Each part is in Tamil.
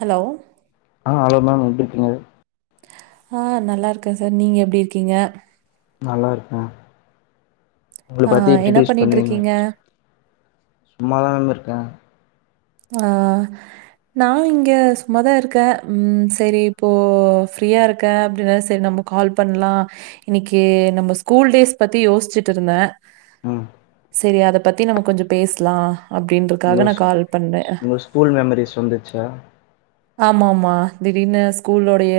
ஹலோ ஆஹ் ஹலோ மேம் எப்டிருக்கீங்க ஆஹ் நல்லா இருக்கன் சார் நீங்க எப்டி இருக்கீங்க நல்லா இருக்க உங்கள ஆ பத்தி என்ன இன்ட்ரிடியூஸ் பண்ணிங்க பண்ணிட்டுருக்கீங்க? சும்மாதாங்க இருக்க ஆஹ் நா இங்க சும்மாதா இருக்க உம் செரி இப்போ ஃப்ரீயா இருக்க அப்டினால செர் நம்மோ கால் பண்லா இன்னிக்கே நம்ம ஸ்கூல் டேஸ் பத்தி யோஸ்சிட் இருந்த உம். செரி அத பத்தி நம்ம கொஞ்சோ பேசலா அப்படின்றதுக்காக உங்க நான் கால் உங்க ஸ்கூல் மெமரிஸ் வந்துச்சா ஆமா ஆமா திடீர்னு ஸ்கூலோடைய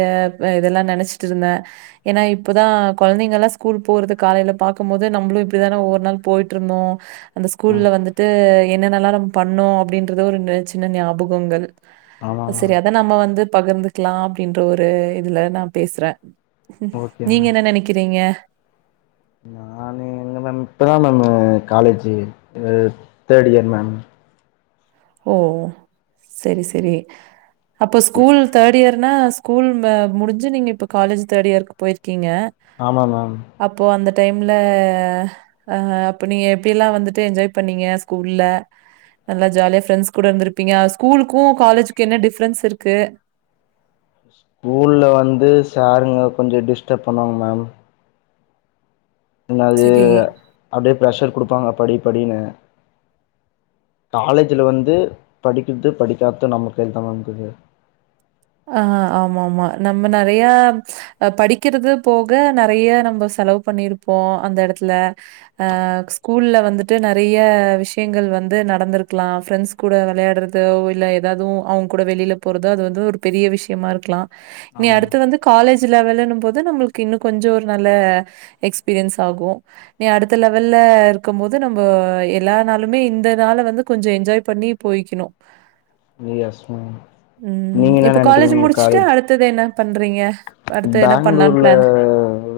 இதெல்லாம் நினைச்சிட்டு இருந்தேன் ஏன்னா இப்பதான் குழந்தைங்க எல்லாம் ஸ்கூல் போறது காலையில பாக்கும் போது நம்மளும் இப்டிதானே ஒவ்வொரு நாள் போயிட்டு இருந்தோம் அந்த ம் ஸ்கூல்ல வந்துட்டு என்னன்னல்லா நம்ம பண்ணோம் அப்படின்றத ஒரு சின்ன ஞாபகங்கள். ஆமா சரி மேம் அத நம்ம வந்து. பகிர்ந்துக்கலாம் அப்படின்ற ஒரு இதுல நான் பேசுறேன். ஓகே நீங்க மேம் என்ன நெனைக்கிறீங்க. நானு எங்க மேம் இப்பதான் ma'am college third year ma'am. ஓ சேரி சேரி அப்ப ஸ்கூல் தேர்ட் இயர்னா ஸ்கூல் முடிஞ்சு நீங்க இப்ப காலேஜ் தேர்ட் இயர்க்கு போயிர்க் க்கீங்க ஆமா மேம் அப்போ அந்த டைம்ல அப்ப நீங்க எப்படிய எல்லா வந்துட்டு என்ஜாய் பண்ணீங்க ஸ்கூல்ல நல்ல ஜாலியா பிரண்ட்ஸ் கூட இருந்திருப்பீங்க ஸ்கூலுக்கும் காலேஜக்கும் என்ன டிஃப்ரென்ஸ் இருக்கு ஸ்கூல்ல வந்து சாருங்க கொஞ்ச டிஸ்டர்ப் பண்ணுவாங்க மேம் என்ன அது சரி. அப்டியே ப்ரஷர் குடுப்பாங்க படி ப்படினு காலேஜ்ல வந்து படிக்குறது படிக்காது நம்ம கையில தான் இருக்கு ஆஹ ஆமா ஆமா நம்ம நிறைய படிக்கிறது போக நிறைய நம்ம செலவு பண்ணிருப்போம் அந்த எடத்துல அஹ ஸ்கூல்ல வந்துட்டு நிறைய விஷயங்கள் வந்து நடந்திருக்கலாம் ஃப்ரெண்ட்ஸ் கூட விளையாடுறதோ இல்ல ஏதாவது அவங்க கூட வெளியில போறதோ அது வந்து பெரிய விஷயமா இருக்கலாம் இனி ஆமா அடுத்து வந்து காலேஜ் சு லெவல்லங்கும் போது நம்மளுக்கு இன்னும் கொஞ்சம் ஒரு நல்ல எக்ஸ்பீரியன்ஸ் ஆகும் நீ அடுத்த லெவல்ல இருக்கும் போது நம்ம எல்லா நாளுமே இந்த நாள வந்து கொஞ்சம் என்ஜாய் பண்ணி போயிக்கணும். எஸ் மேம் நீங்க என்ன இப்ப காலேஜ் நெனைக்கிறீங்க முடிச்சுட்டு காலேஜ் அடுத்தது என்ன பண்றீங்க? அடுத்து என்ன பண்ணலான்னு பேங்களூர்ல பிளான்?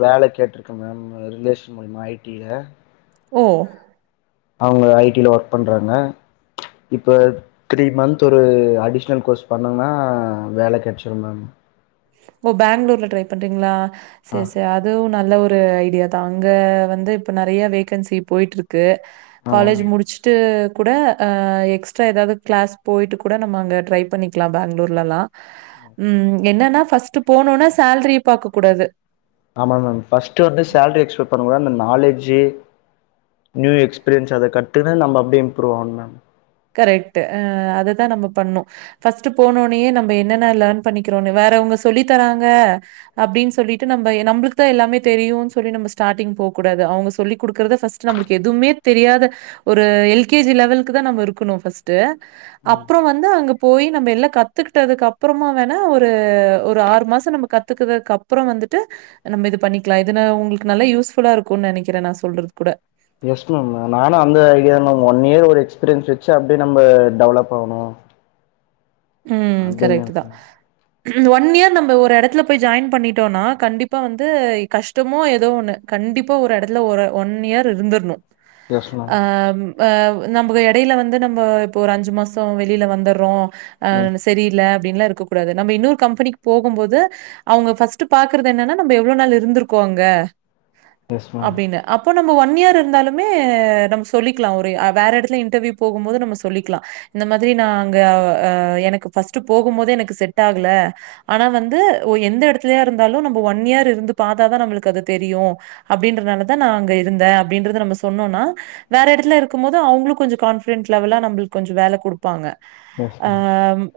வேலை கேட்டிருக்க மேம் ரிலேஷன் மூலயமா ஐடில ஓ. அவுங்க ஐ டி ல ஒர்க் பண்றாங்க இப்போ த்ரீ மந்த் ஒரு அடிஷ்னல் கோர்ஸ் பண்ணுனோனா வேல கெடச்சிரு மேம். ஓ பேங்களூர்ல ட்ரை பண்றீங்ளா. சரி சரி அது ஒன். நல்ல ஒரு ஐடியாதான் அங்க வந்து இப்போ நிறைய வேகன்சி போய்டட்டுருக்கு ஆமா காலேஜ் மேம் முடிச்சுட்டு கூட எக்ஸ்ட்ரா ஏதாவது கிளாஸ் போயிட்டு கூட நம்ம அங்க ட்ரை பண்ணிக்கலாம் பேங்களூர்லல்லாம். ம் என்னன்னா. ஃபஸ்ட்டு போனொன சேலரிய பார்க்க கூடாது. ஆமா மேம் ஃபஸ்ட்டு வந்து சேலரி எக்ஸ்பெக்ட் பண்ண கூடாது. நாலேஜு நியூ எக்ஸ்பீரியன்ஸ் அத கட்டுனு நம்ம அப்டியே இம்ப்ரூவ் ஆகணும் மேம். கரெக்ட்டு ஹ அதுதான் நம்ம பண்ணும் ஃபர்ஸ்ட்டு போனோனே நம்ம என்னென்ன லேர்ன் பண்ணிக்கிறோனு வேற அவங்க சொல்லி தராங்க அப்டின்னு சொல்லிட்டு நம்ம நம்பளுக்கு தான் எல்லாமே தெரியும்ன்னு சொல்லி நம்ம ஸ்டார்ட்டிங்ள போக கூடாது. அவங்க சொல்லி குடுக்கறத ஃபஸ்ட்டு நம்மளுக்கு எதுவுமே தெரியாத ஒரு எல் கே ஜி லெவல்கக்கு தான் நம்ம. இருக்கணு ஃபர்ஸ்ட்டு. ம் அப்புறம் வந்து அங்க போய் நம்ம எல்லாம் கத்துக்கிட்டதுக்கு அப்புறமா வேணா ஒரு ஒரு ஆறு மாசம் நம்ம கத்துக்கதுக்கு அப்புறம் வந்துட்டு நம்ம இது பண்ணிக்கலா இதுன உங்களுக்கு நல்லா யூஸ்ஃபுல்லா இருக்குனு நெனைக்கிறேன் நான் சொல்றது கூட எஸ் மேம் நானு அந்த ஐடியாலதா மேம் ஒன் இயர் ஒரு எக்ஸ்பீரியன்ஸ் வச்சு அப்டியே நம்ம டெவலப் ஆகணும். உம் கரெக்ட் தான் ஒன் இயர் நம்ம ஒரு எடத்துல போய் ஜாயின் பண்ணிட்டோனா கண்டிப்பா வந்து கஷ்டமோ ஏதோ ஒண்ணு கண்டிப்பா ஒரு எடத்துல ஒரு ஒன் இயர் இருந்துர்ணும் எஸ் மேம் ஆஹ் அஹ் நம்மக்கு இடையில வந்து நம்போ இப்போ ஒரு அஞ்சு மாசம் வெளில வந்தற்றோம் ம் ஆஹ் சரியில்ல அப்டின்லாம் இருக்கக்கூடாது நம்ப இன்னோரு கம்பனிக்கு போகும்போது அவுங்க ஃபஸ்டு பாக்றது என்னான்ன நம்ப எவ்ளோ நாள் இருந்திருக்கோம் அங்க எஸ் மேம் அப்டின்னு அப்போ நம்ம ஒன் இயர் இருந்தாலுமே நம்ம சொல்லிக்லாம் ஒரு வேற இடத்துல இன்டர்வியூ போகும் போது நம்ம சொல்லிக்கலாம் இந்த மாதிரி நான் அங்க அஹ் எனக்கு ஃபஸ்ட் போகும் போதே எனக்கு செட் ஆகல ஆனா வந்து ஒ எந்த இடத்துலயா இருந்தாலு நம்ம ஒன் இயர் இருந்து பாத்தாதான் நம்மளுக்கு அது தெரியும் அப்டின்றனாலதான் நான் அங்க இருந்தேன் அப்டின்றது நம்ம சொன்னோனா வேற இடத்துல இருக்கும் போது அவுங்களும் கொஞ்சோ கான்பிடன்ட் லெவல்லா நம்மளுக்கு கொஞ்சம் வேல குடுப்பாங்க. எஸ் அ மேம்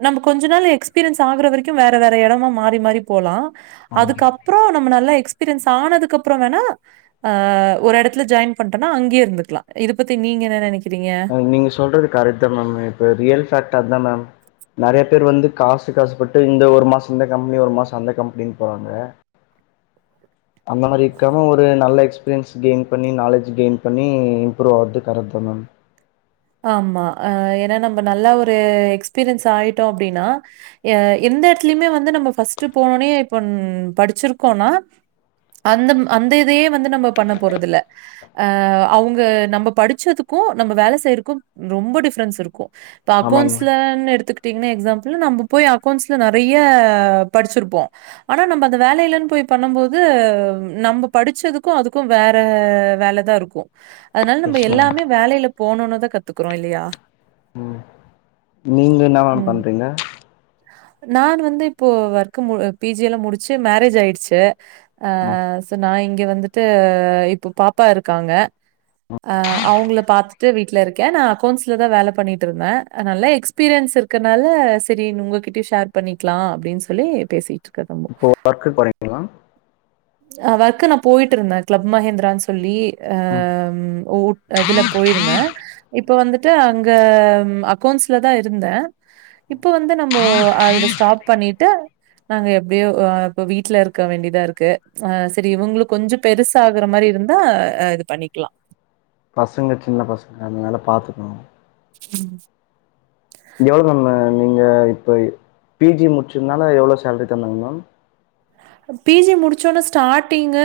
நம்ம கொஞ்ச நாள் எக்ஸ்பீரியன்ஸ் ஆகுற வரைக்கும் வேற வேற இடமா மாறி மாறி போலாம் ஆமா அதுக்கப்புறம் நம்ம நல்லா எக்ஸ்பீரியன்ஸ் ஆனதுக்கு அப்புறம் வேணா ஒரு இடத்துல ஜாய்ன் பண்டோனா அங்கயே இருந்துக்கலாம் இத பத்தி நீங்க என்ன நெனைக் மேம் நீங்க சொல்றது கரெக்ட் தான் மேம் இப்ப ரியல்பேக்ட் அதான் மேம். நெறைய பேர் வந்து காசுக்கு ஆசபட்டு இந்த ஒரு மாசம் இந்த கம்பெனி ஒரு மாசம் அந்த கம்பெனினு போவாங்க அந்த மாரி இருக்காம ஒரு நல்ல எக்ஸ்பீரியன்ஸ் கெய்ன் பண்ணி நாலேஜ் கெய்ன் பண்ணி இம்ரூவ் ஆகுறது கரக்ட் தான் மேம் ஆமா ஆஹ் ஏன்னா நம்ம நல்ல ஒரு எக்ஸ்பீரியன்ஸ் ஆயிட்டோம் அப்டின்னா எ எந்த இடத்துலயுமே வந்து நம்ம ஃபஸ்டு போனோனே இப்போ படிச்சிருக்கோனா அந்த அந்த இதையே வந்து நம்ம பண்ண போறது இல்ல அஹ் அவுங்க நம்ம படிச்சதுக்கும் நம்ம வேலை செய்ற க்கும் ரொம்ப டிஃப்ரன்ஸ் இருக்கும் இப்ப ஆமாங்க மேம் அக்கௌன்ட்லனு எடுத்துக் தின்ன எக்ஸாம்பிள் நம்ப போய் அக்கௌண்ட்ஸ்ல நெறைய படிச்சிருப்போம். ஆனா நம்ம அந்த வேலைலன்னு போய் பண்ணும் போது நம்ம படிச்சதுக்கும் அதுக்கும் வேற வேலை தான் இருக்கும். அதுனால நம்ம எல்லாமே வேலையில போணோனே தான் கத் உம் நீங்க என்னா மேம் ம். பண்றீங்க நான் வந்து இப்போ ஒர்கு மு பி ஜி எல்லாம் முடிச்சு மேரேஜ் ஆய்டுச்சு ம் அஹ் சோ நான் இங் க வந்துட்டு இப்ப பாப்பா இருக்காங்க ஆஹ் அவுங்கள பாத்துட்டு வீட்ல இருக்கே கே நான் அக்கௌன்ஸ்ல தான் வேலை பண்ணிட்டு இருந்தேன் நல்ல எக்ஸ்பீரியன்ஸ் இருக்கனால சரின்னு உங்ககிட்டயும் ஷேர் பண்ணிக்கலாம் அப்டின்னு சொல்லி பேசிட் இப்போ ஒர்கு போறீங்களா ஆஹ் ஒர்க் நான் போய்ட்டு இருந்தேன் கிளப் மஹேந்திரான்னு சொல்லி ஆஹ் ம் உ இதுல போயிருந்தேன் இப்போ வந்துட்டு அங்க அக்கௌன்ட்ஸ்ல தான் இருந்தேன் இப்போ வந்து நம்போ அதுல ஸ்டாப் பண்ணிட்டு நாங்க எப்டியோ இப்ப வீட்ல இருக்க வேண்டிதா இருக்கு ஆஹ் சரி இவுங்களு கொஞ்சோ பெருசாகுற மாரி இருந்தா ஆஹ் இது பண்ணிக்கலாம் பசங்க சின்ன பசங்க அதுனால பாத்துக்கங்க உம் எவ்ளோ மேம் நீங்க இப்ப பி ஜி முடிச்சதுனால எவ்ளோ சேலரி தந்தாங்க மேம் பி ஜி முடிச்சோனே ஸ்டாடிங்கு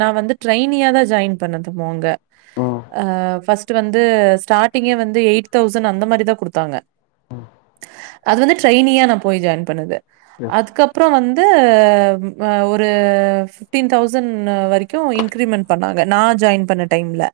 நான் வந்து டிரைனியா தான் ஜாய்ன் பண்ணது போங்க ம் ஃபஸ்டு வந்து ஸ்டார்டிங்கே வந்து எய்ட் தவுசண்ட் அந்த மாரி தான் குடுத்தாங்க. அது வந்து டிரைனியா நா போய் ஜாய்ன் பண்ணது. எஸ் அதுக்கப்புறம் வந் து ஒரு ஃபிப்டின் தவுசன்ட் வரைக்கும் இங்கிரிமென்ட் பண்ணாங்க நான் ஜாய்ன் பண்ண டைம்ல.